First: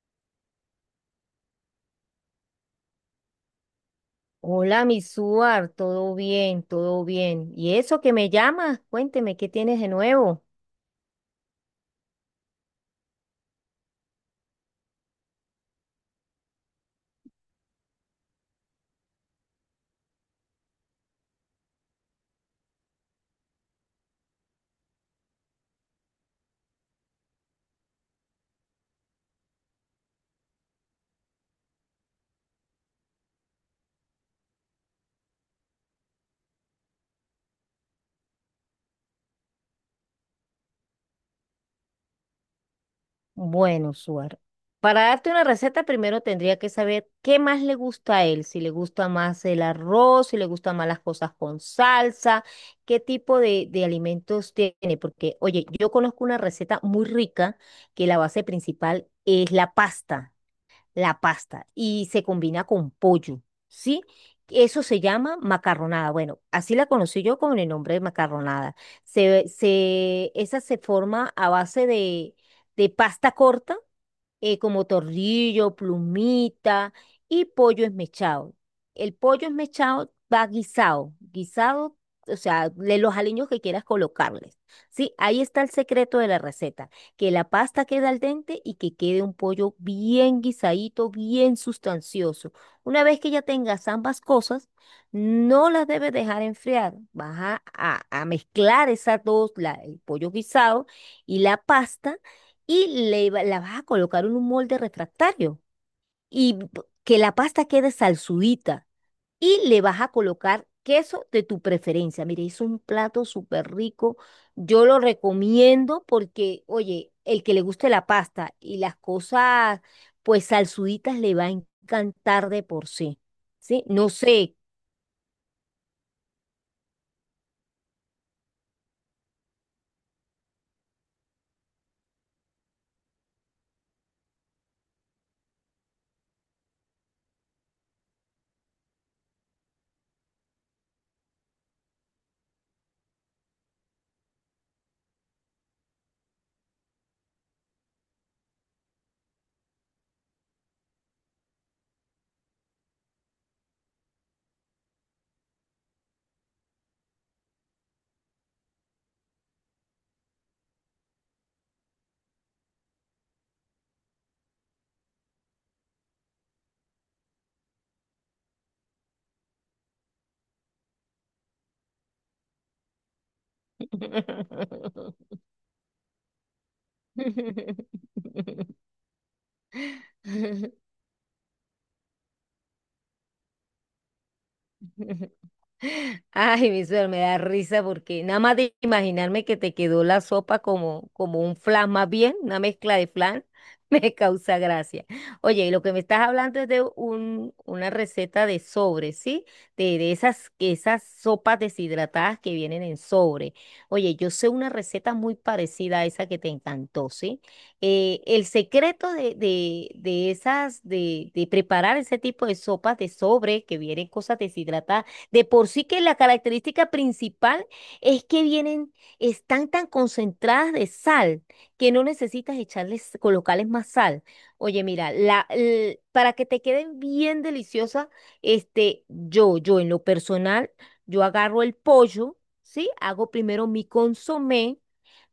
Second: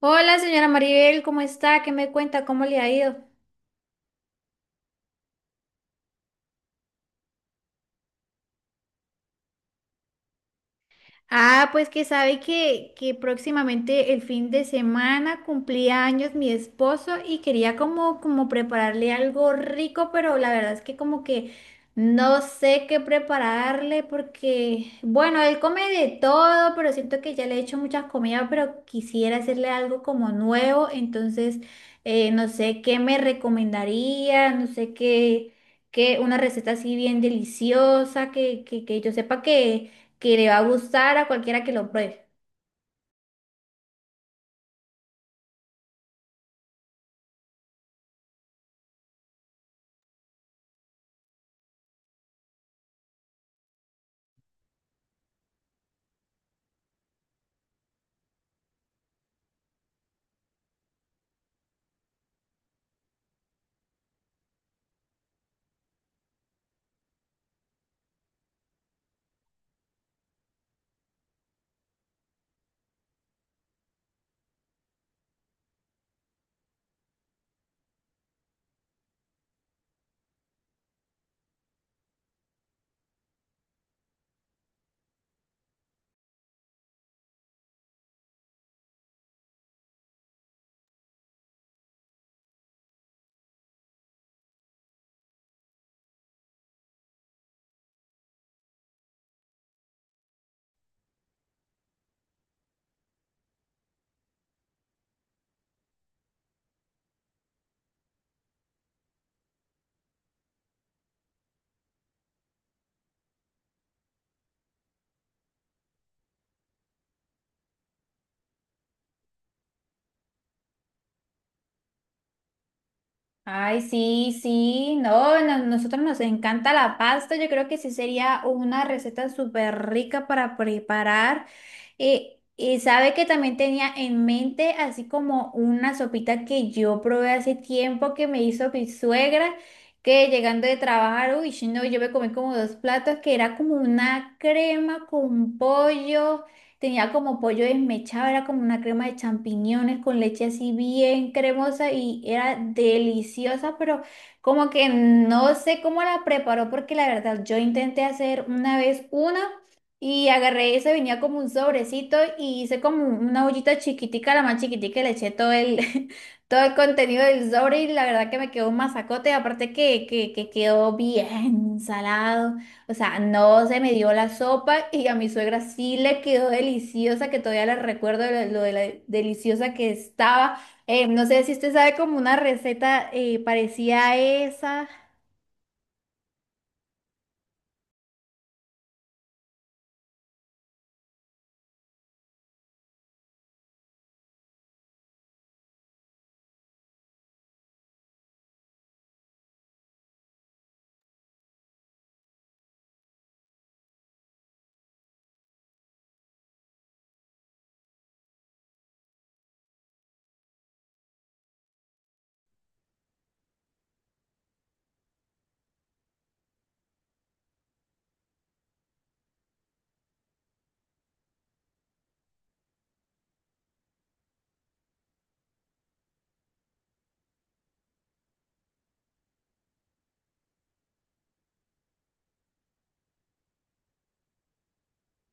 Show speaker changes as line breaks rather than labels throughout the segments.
Hola, señora Maribel, ¿cómo está? ¿Qué me cuenta? ¿Cómo le ha ido?
Hola, mi Suar, todo bien, todo bien. ¿Y eso que me llamas? Cuénteme, ¿qué tienes de nuevo?
Ah, pues que sabe que próximamente el fin de semana cumplía años mi esposo y quería como prepararle algo rico, pero la verdad es que como que no sé qué prepararle porque, bueno, él come de todo, pero siento que ya le he hecho muchas comidas, pero quisiera hacerle algo como nuevo, entonces no sé qué me recomendaría, no sé qué, una receta así bien deliciosa, que yo sepa que le va a gustar a cualquiera que lo pruebe.
Bueno, Suar, para darte una receta primero tendría que saber qué más le gusta a él, si le gusta más el arroz, si le gustan más las cosas con salsa, qué tipo de alimentos tiene, porque, oye, yo conozco una receta muy rica que la base principal es la pasta. La pasta y se combina con pollo, ¿sí? Eso se llama macarronada. Bueno, así la conocí yo con el nombre de macarronada. Esa se forma a base de pasta corta, como torrillo, plumita y pollo esmechado. El pollo esmechado va guisado, guisado, o sea, de los aliños que quieras colocarles. Sí, ahí está el secreto de la receta, que la pasta quede al dente y que quede un pollo bien guisadito, bien sustancioso. Una vez que ya tengas ambas cosas, no las debes dejar enfriar. Vas a mezclar esas dos, el pollo guisado y la pasta, y la vas a colocar en un molde refractario y que la pasta quede salsudita, y le vas a colocar queso de tu preferencia. Mire, es un plato súper rico. Yo lo recomiendo porque, oye, el que le guste la pasta y las cosas pues salsuditas le va a encantar de por sí.
Ay,
¿Sí? No
sí,
sé.
sí, no, nosotros nos encanta la pasta, yo creo que sí sería una receta súper rica para preparar. Y sabe que también tenía en mente así como una sopita que yo probé hace tiempo que me hizo mi suegra, que llegando de trabajar, uy, no, yo me comí como dos platos, que era como una crema con pollo. Tenía como pollo desmechado, era como una crema de champiñones con leche así bien cremosa y era deliciosa, pero como que no sé cómo la preparó porque la verdad yo intenté hacer una vez una y agarré eso, venía como un sobrecito y hice como una ollita chiquitica, la más chiquitica, y le eché todo el, todo el contenido del sobre y la verdad que me quedó un masacote, aparte que quedó bien salado. O sea, no se me dio la sopa y a mi suegra sí le quedó deliciosa, que todavía la recuerdo lo de la deliciosa que estaba. No sé si usted sabe como una receta parecida a esa.
Ay, mi suegro, me da risa porque nada más de imaginarme que te quedó la sopa como, como un flan más bien, una mezcla de flan, me causa gracia. Oye, y lo que me estás hablando es de un, una receta de sobre, ¿sí? De esas, que esas sopas deshidratadas que vienen en sobre. Oye, yo sé una receta muy parecida a esa que te encantó, ¿sí? El secreto de esas, de preparar ese tipo de sopas de sobre que vienen cosas deshidratadas de por sí, que la característica principal es que vienen, están tan concentradas de sal que no necesitas echarles, colocarles más sal. Oye, mira, para que te queden bien deliciosas, este, yo en lo personal, yo agarro el pollo, ¿sí? Hago primero mi consomé.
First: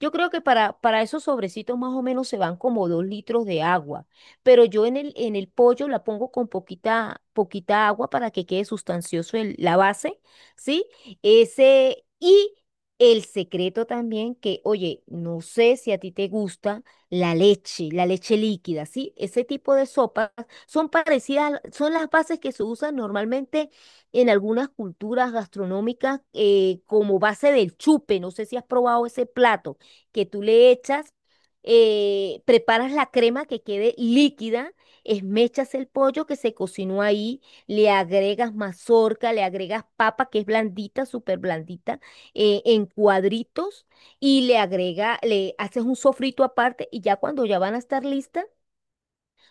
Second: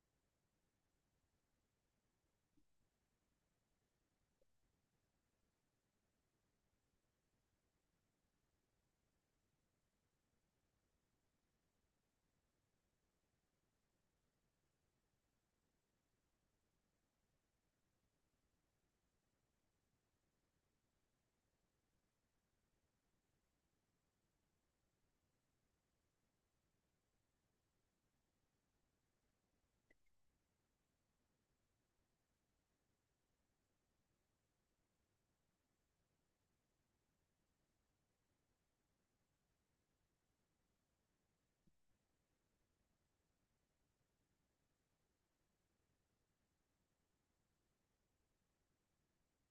Yo creo que para esos sobrecitos más o menos se van como 2 litros de agua, pero yo en el pollo la pongo con poquita, poquita agua para que quede sustancioso la base, ¿sí? Ese, y el secreto también que, oye, no sé si a ti te gusta la leche líquida, ¿sí? Ese tipo de sopas son parecidas, son las bases que se usan normalmente en algunas culturas gastronómicas, como base del chupe, no sé si has probado ese plato, que tú le echas, preparas la crema que quede líquida, esmechas el pollo que se cocinó ahí, le agregas mazorca, le agregas papa que es blandita, súper blandita, en cuadritos, y le agrega, le haces un sofrito aparte, y ya cuando ya van a estar listas,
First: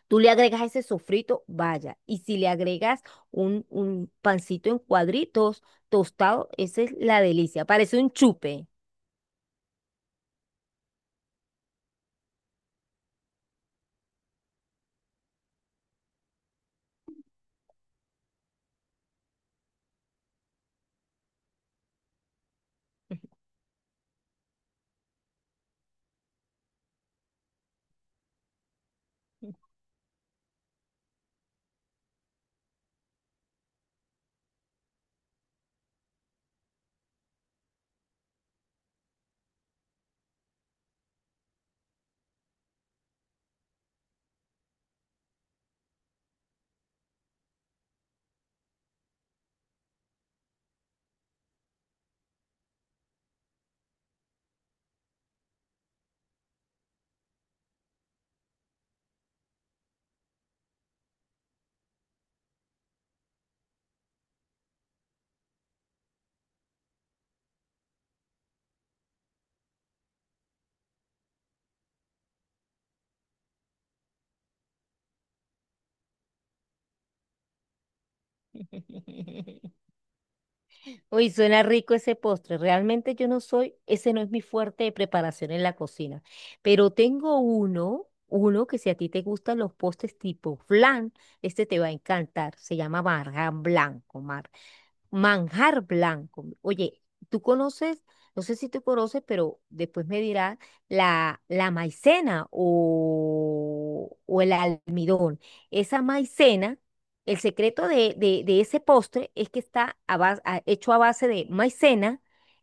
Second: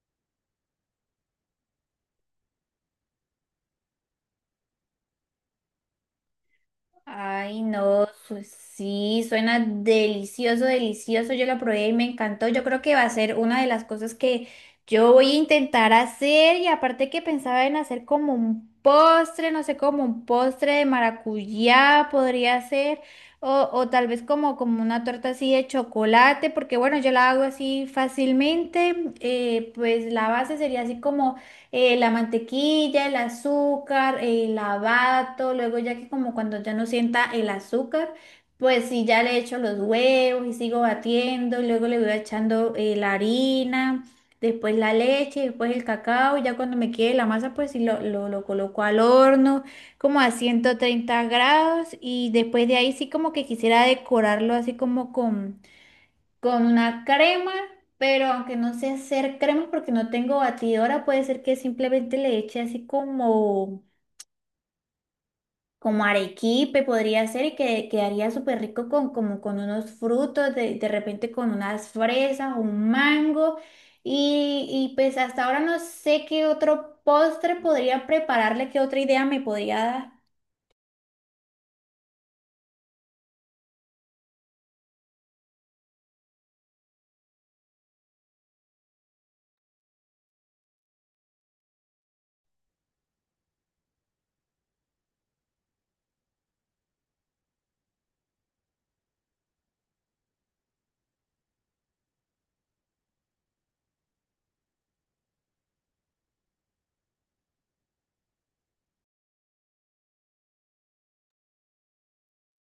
tú le agregas ese sofrito, vaya, y si le agregas un pancito en cuadritos tostado, esa es la
Ay,
delicia, parece
no,
un chupe.
sí, suena delicioso, delicioso. Yo la probé y me encantó. Yo creo que va a ser una de las cosas que yo voy a intentar hacer. Y aparte que pensaba en hacer como un postre, no sé, como un postre de maracuyá podría ser. O tal vez como una torta así de chocolate, porque bueno, yo la hago así fácilmente. Pues la base sería así como la mantequilla, el azúcar, el lavato, luego ya que como cuando ya no sienta el azúcar, pues sí, ya le echo los huevos y sigo batiendo, y luego le voy echando la harina, después la leche, después el cacao, y ya cuando me quede la masa, pues sí lo coloco al horno como a 130 grados y después de ahí sí como que quisiera decorarlo así como con una crema, pero aunque no sé hacer crema porque no tengo batidora, puede ser que simplemente le eche así como arequipe, podría ser, y que quedaría súper rico con, como con unos frutos, de repente con unas fresas, un mango, y pues hasta ahora no sé qué otro postre podría prepararle, qué otra idea me podría dar.
Uy, suena rico ese postre. Realmente yo no soy, ese no es mi fuerte de preparación en la cocina. Pero tengo uno, uno que si a ti te gustan los postres tipo flan, este te va a encantar. Se llama marjan blanco, Mar. Manjar blanco. Oye, tú conoces, no sé si tú conoces, pero después me dirás la maicena o el almidón. Esa maicena, el secreto de ese postre es que está hecho a base de maicena,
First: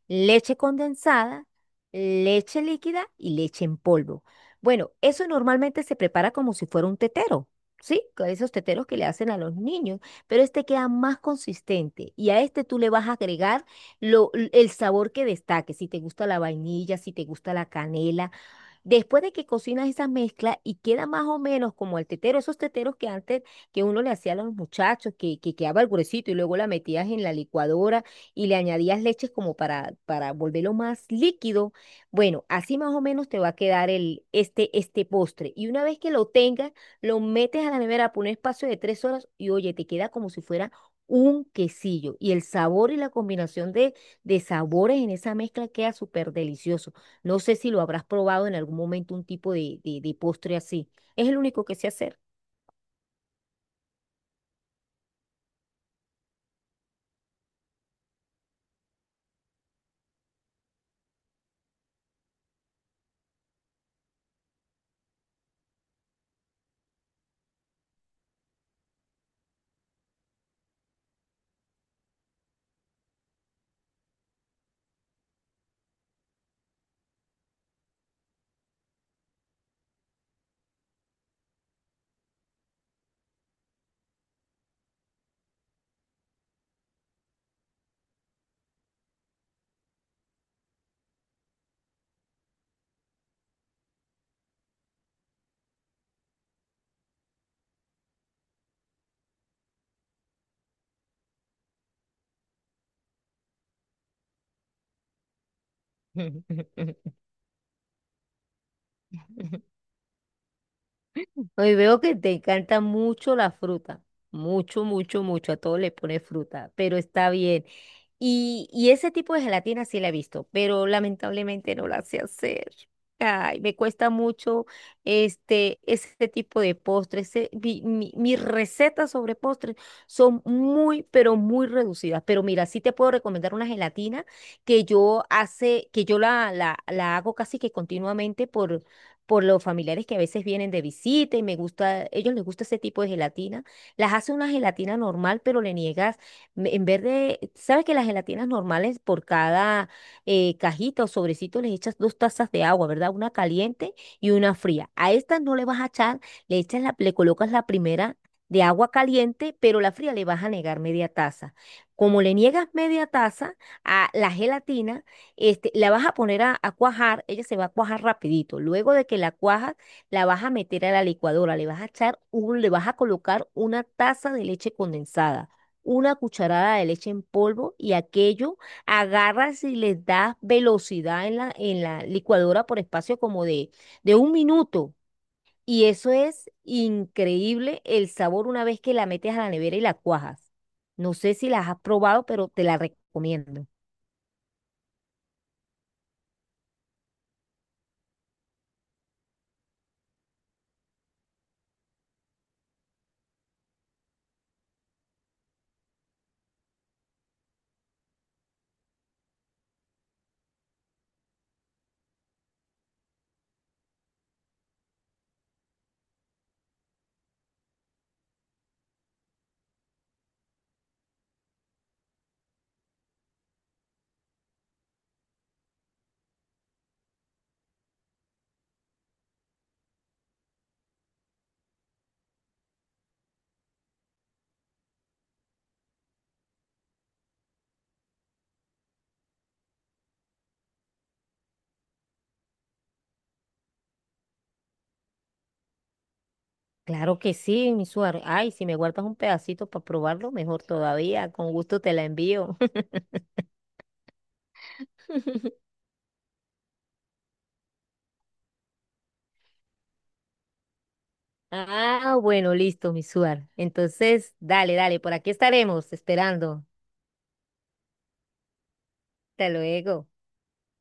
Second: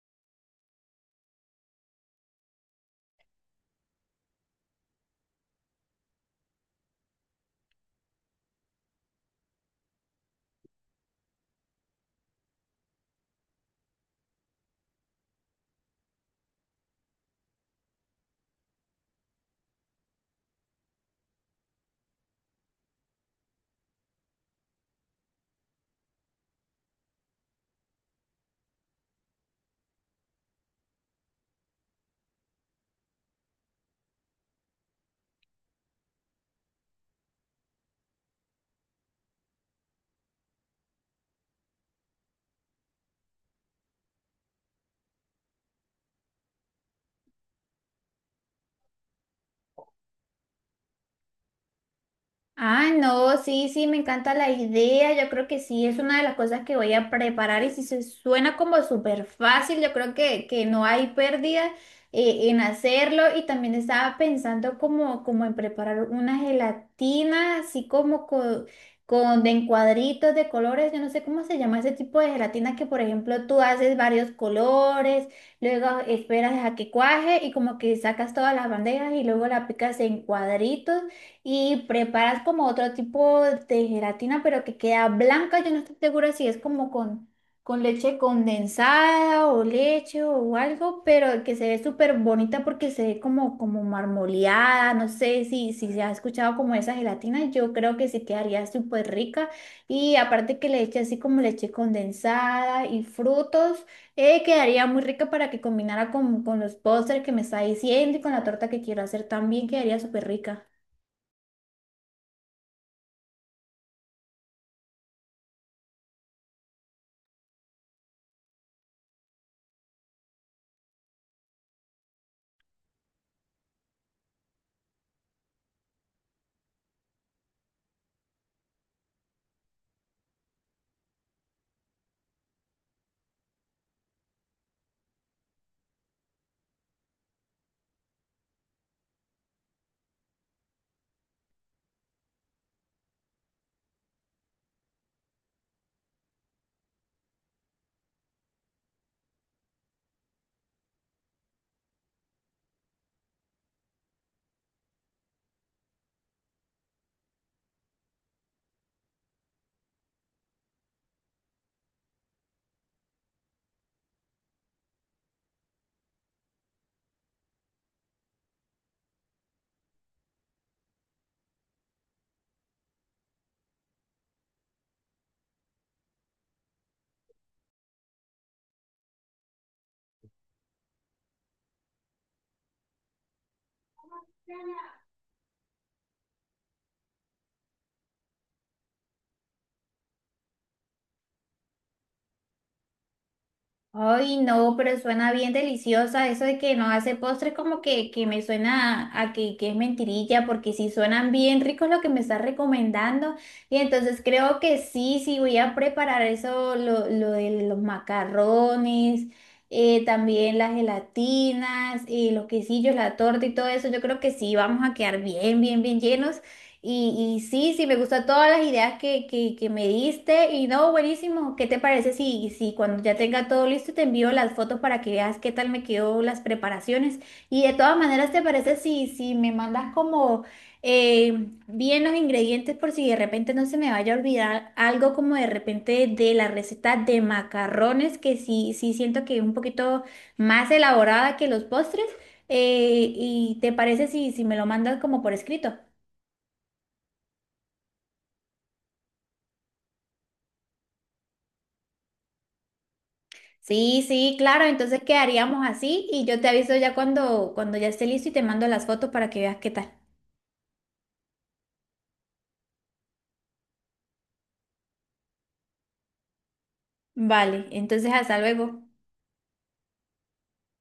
leche condensada, leche líquida y leche en polvo. Bueno, eso normalmente se prepara como si fuera un tetero, ¿sí? Con esos teteros que le hacen a los niños, pero este queda más consistente y a este tú le vas a agregar el sabor que destaque, si te gusta la vainilla, si te gusta la canela. Después de que cocinas esa mezcla y queda más o menos como el tetero, esos teteros que antes que uno le hacía a los muchachos, que quedaba el gruesito y luego la metías en la licuadora y le añadías leches como para volverlo más líquido. Bueno, así más o menos te va a quedar el, este postre. Y una vez que lo tengas, lo metes a la nevera por un espacio de 3 horas y oye, te queda como si fuera un quesillo. Y el sabor y la combinación de sabores en esa mezcla queda súper delicioso. No sé si lo habrás probado en algún momento un tipo de postre así. Es el único que sé hacer.
Ah, no, sí, sí, me encanta la idea. Yo creo que sí, es una de las cosas que voy a preparar y si se suena como súper fácil, yo creo que no hay pérdida en hacerlo. Y también estaba pensando como en preparar una gelatina, así con de en cuadritos de colores. Yo no sé cómo se llama ese tipo de gelatina que, por ejemplo, tú haces varios colores, luego esperas a que cuaje y como que sacas todas las bandejas y luego la picas en cuadritos y preparas como otro tipo de gelatina, pero que queda blanca. Yo no estoy segura si es con leche condensada o leche o algo, pero que se ve súper bonita porque se ve como, como marmoleada. No sé si, si se ha escuchado como esa gelatina. Yo creo que sí quedaría súper rica. Y aparte que le eche así como leche condensada y frutos, quedaría muy rica para que combinara con los postres que me está diciendo y con la torta que quiero hacer también quedaría súper rica.
Hoy veo que te encanta mucho la fruta, mucho, mucho, mucho, a todo le pones fruta, pero está bien. Y ese tipo de gelatina sí la he visto, pero lamentablemente no la sé hacer. Ay, me cuesta mucho este, ese tipo de postres. Mis recetas sobre postres son muy, pero muy reducidas. Pero mira, sí te puedo recomendar una gelatina que yo hace, que yo la hago casi que continuamente por los familiares que a veces vienen de visita y me gusta, ellos les gusta ese tipo de gelatina. Las hace una gelatina normal, pero le niegas, en vez de, sabes que las gelatinas normales por cada, cajita o sobrecito les echas 2 tazas de agua, ¿verdad? Una caliente y una fría. A estas no le vas a echar, le echas la, le colocas la primera de agua caliente, pero la fría le vas a negar media taza. Como le niegas media taza a la gelatina, este, la vas a poner a cuajar, ella se va a cuajar rapidito. Luego de que la cuajas, la vas a meter a la licuadora, le vas a echar un, le vas a colocar una taza de leche condensada, una cucharada de leche en polvo, y aquello agarras y le das velocidad en la licuadora por espacio como de un minuto. Y eso es increíble el sabor una vez que la metes a la nevera y la cuajas. No sé si las has probado, pero te la recomiendo.
Ay, no, pero suena bien deliciosa. Eso de que no hace postres como que me suena a que es mentirilla, porque si suenan bien ricos lo que me estás recomendando. Y entonces creo que sí, sí voy a preparar eso, lo de los macarrones, también las gelatinas, los quesillos, la torta y todo eso. Yo creo que sí, vamos a quedar bien, bien, bien llenos. Y sí, sí, me gustan todas las ideas que me diste. Y no, buenísimo. ¿Qué te parece si, si cuando ya tenga todo listo te envío las fotos para que veas qué tal me quedó las preparaciones? Y de todas maneras, ¿te parece si, si me mandas como bien los ingredientes por si de repente no se me vaya a olvidar algo como de repente de la receta de macarrones, que sí, sí siento que es un poquito más elaborada que los postres? ¿Y te parece si, si me lo mandas como por escrito?
Claro que sí, mi suar. Ay, si me guardas un pedacito para probarlo, mejor todavía. Con gusto te la envío.
Sí, sí, claro, entonces quedaríamos así y yo te aviso ya cuando, cuando ya esté listo y te mando las fotos para que veas qué tal.
Ah, bueno, listo, mi suar. Entonces, dale, dale, por aquí estaremos esperando.
Vale, entonces hasta luego.
Hasta luego.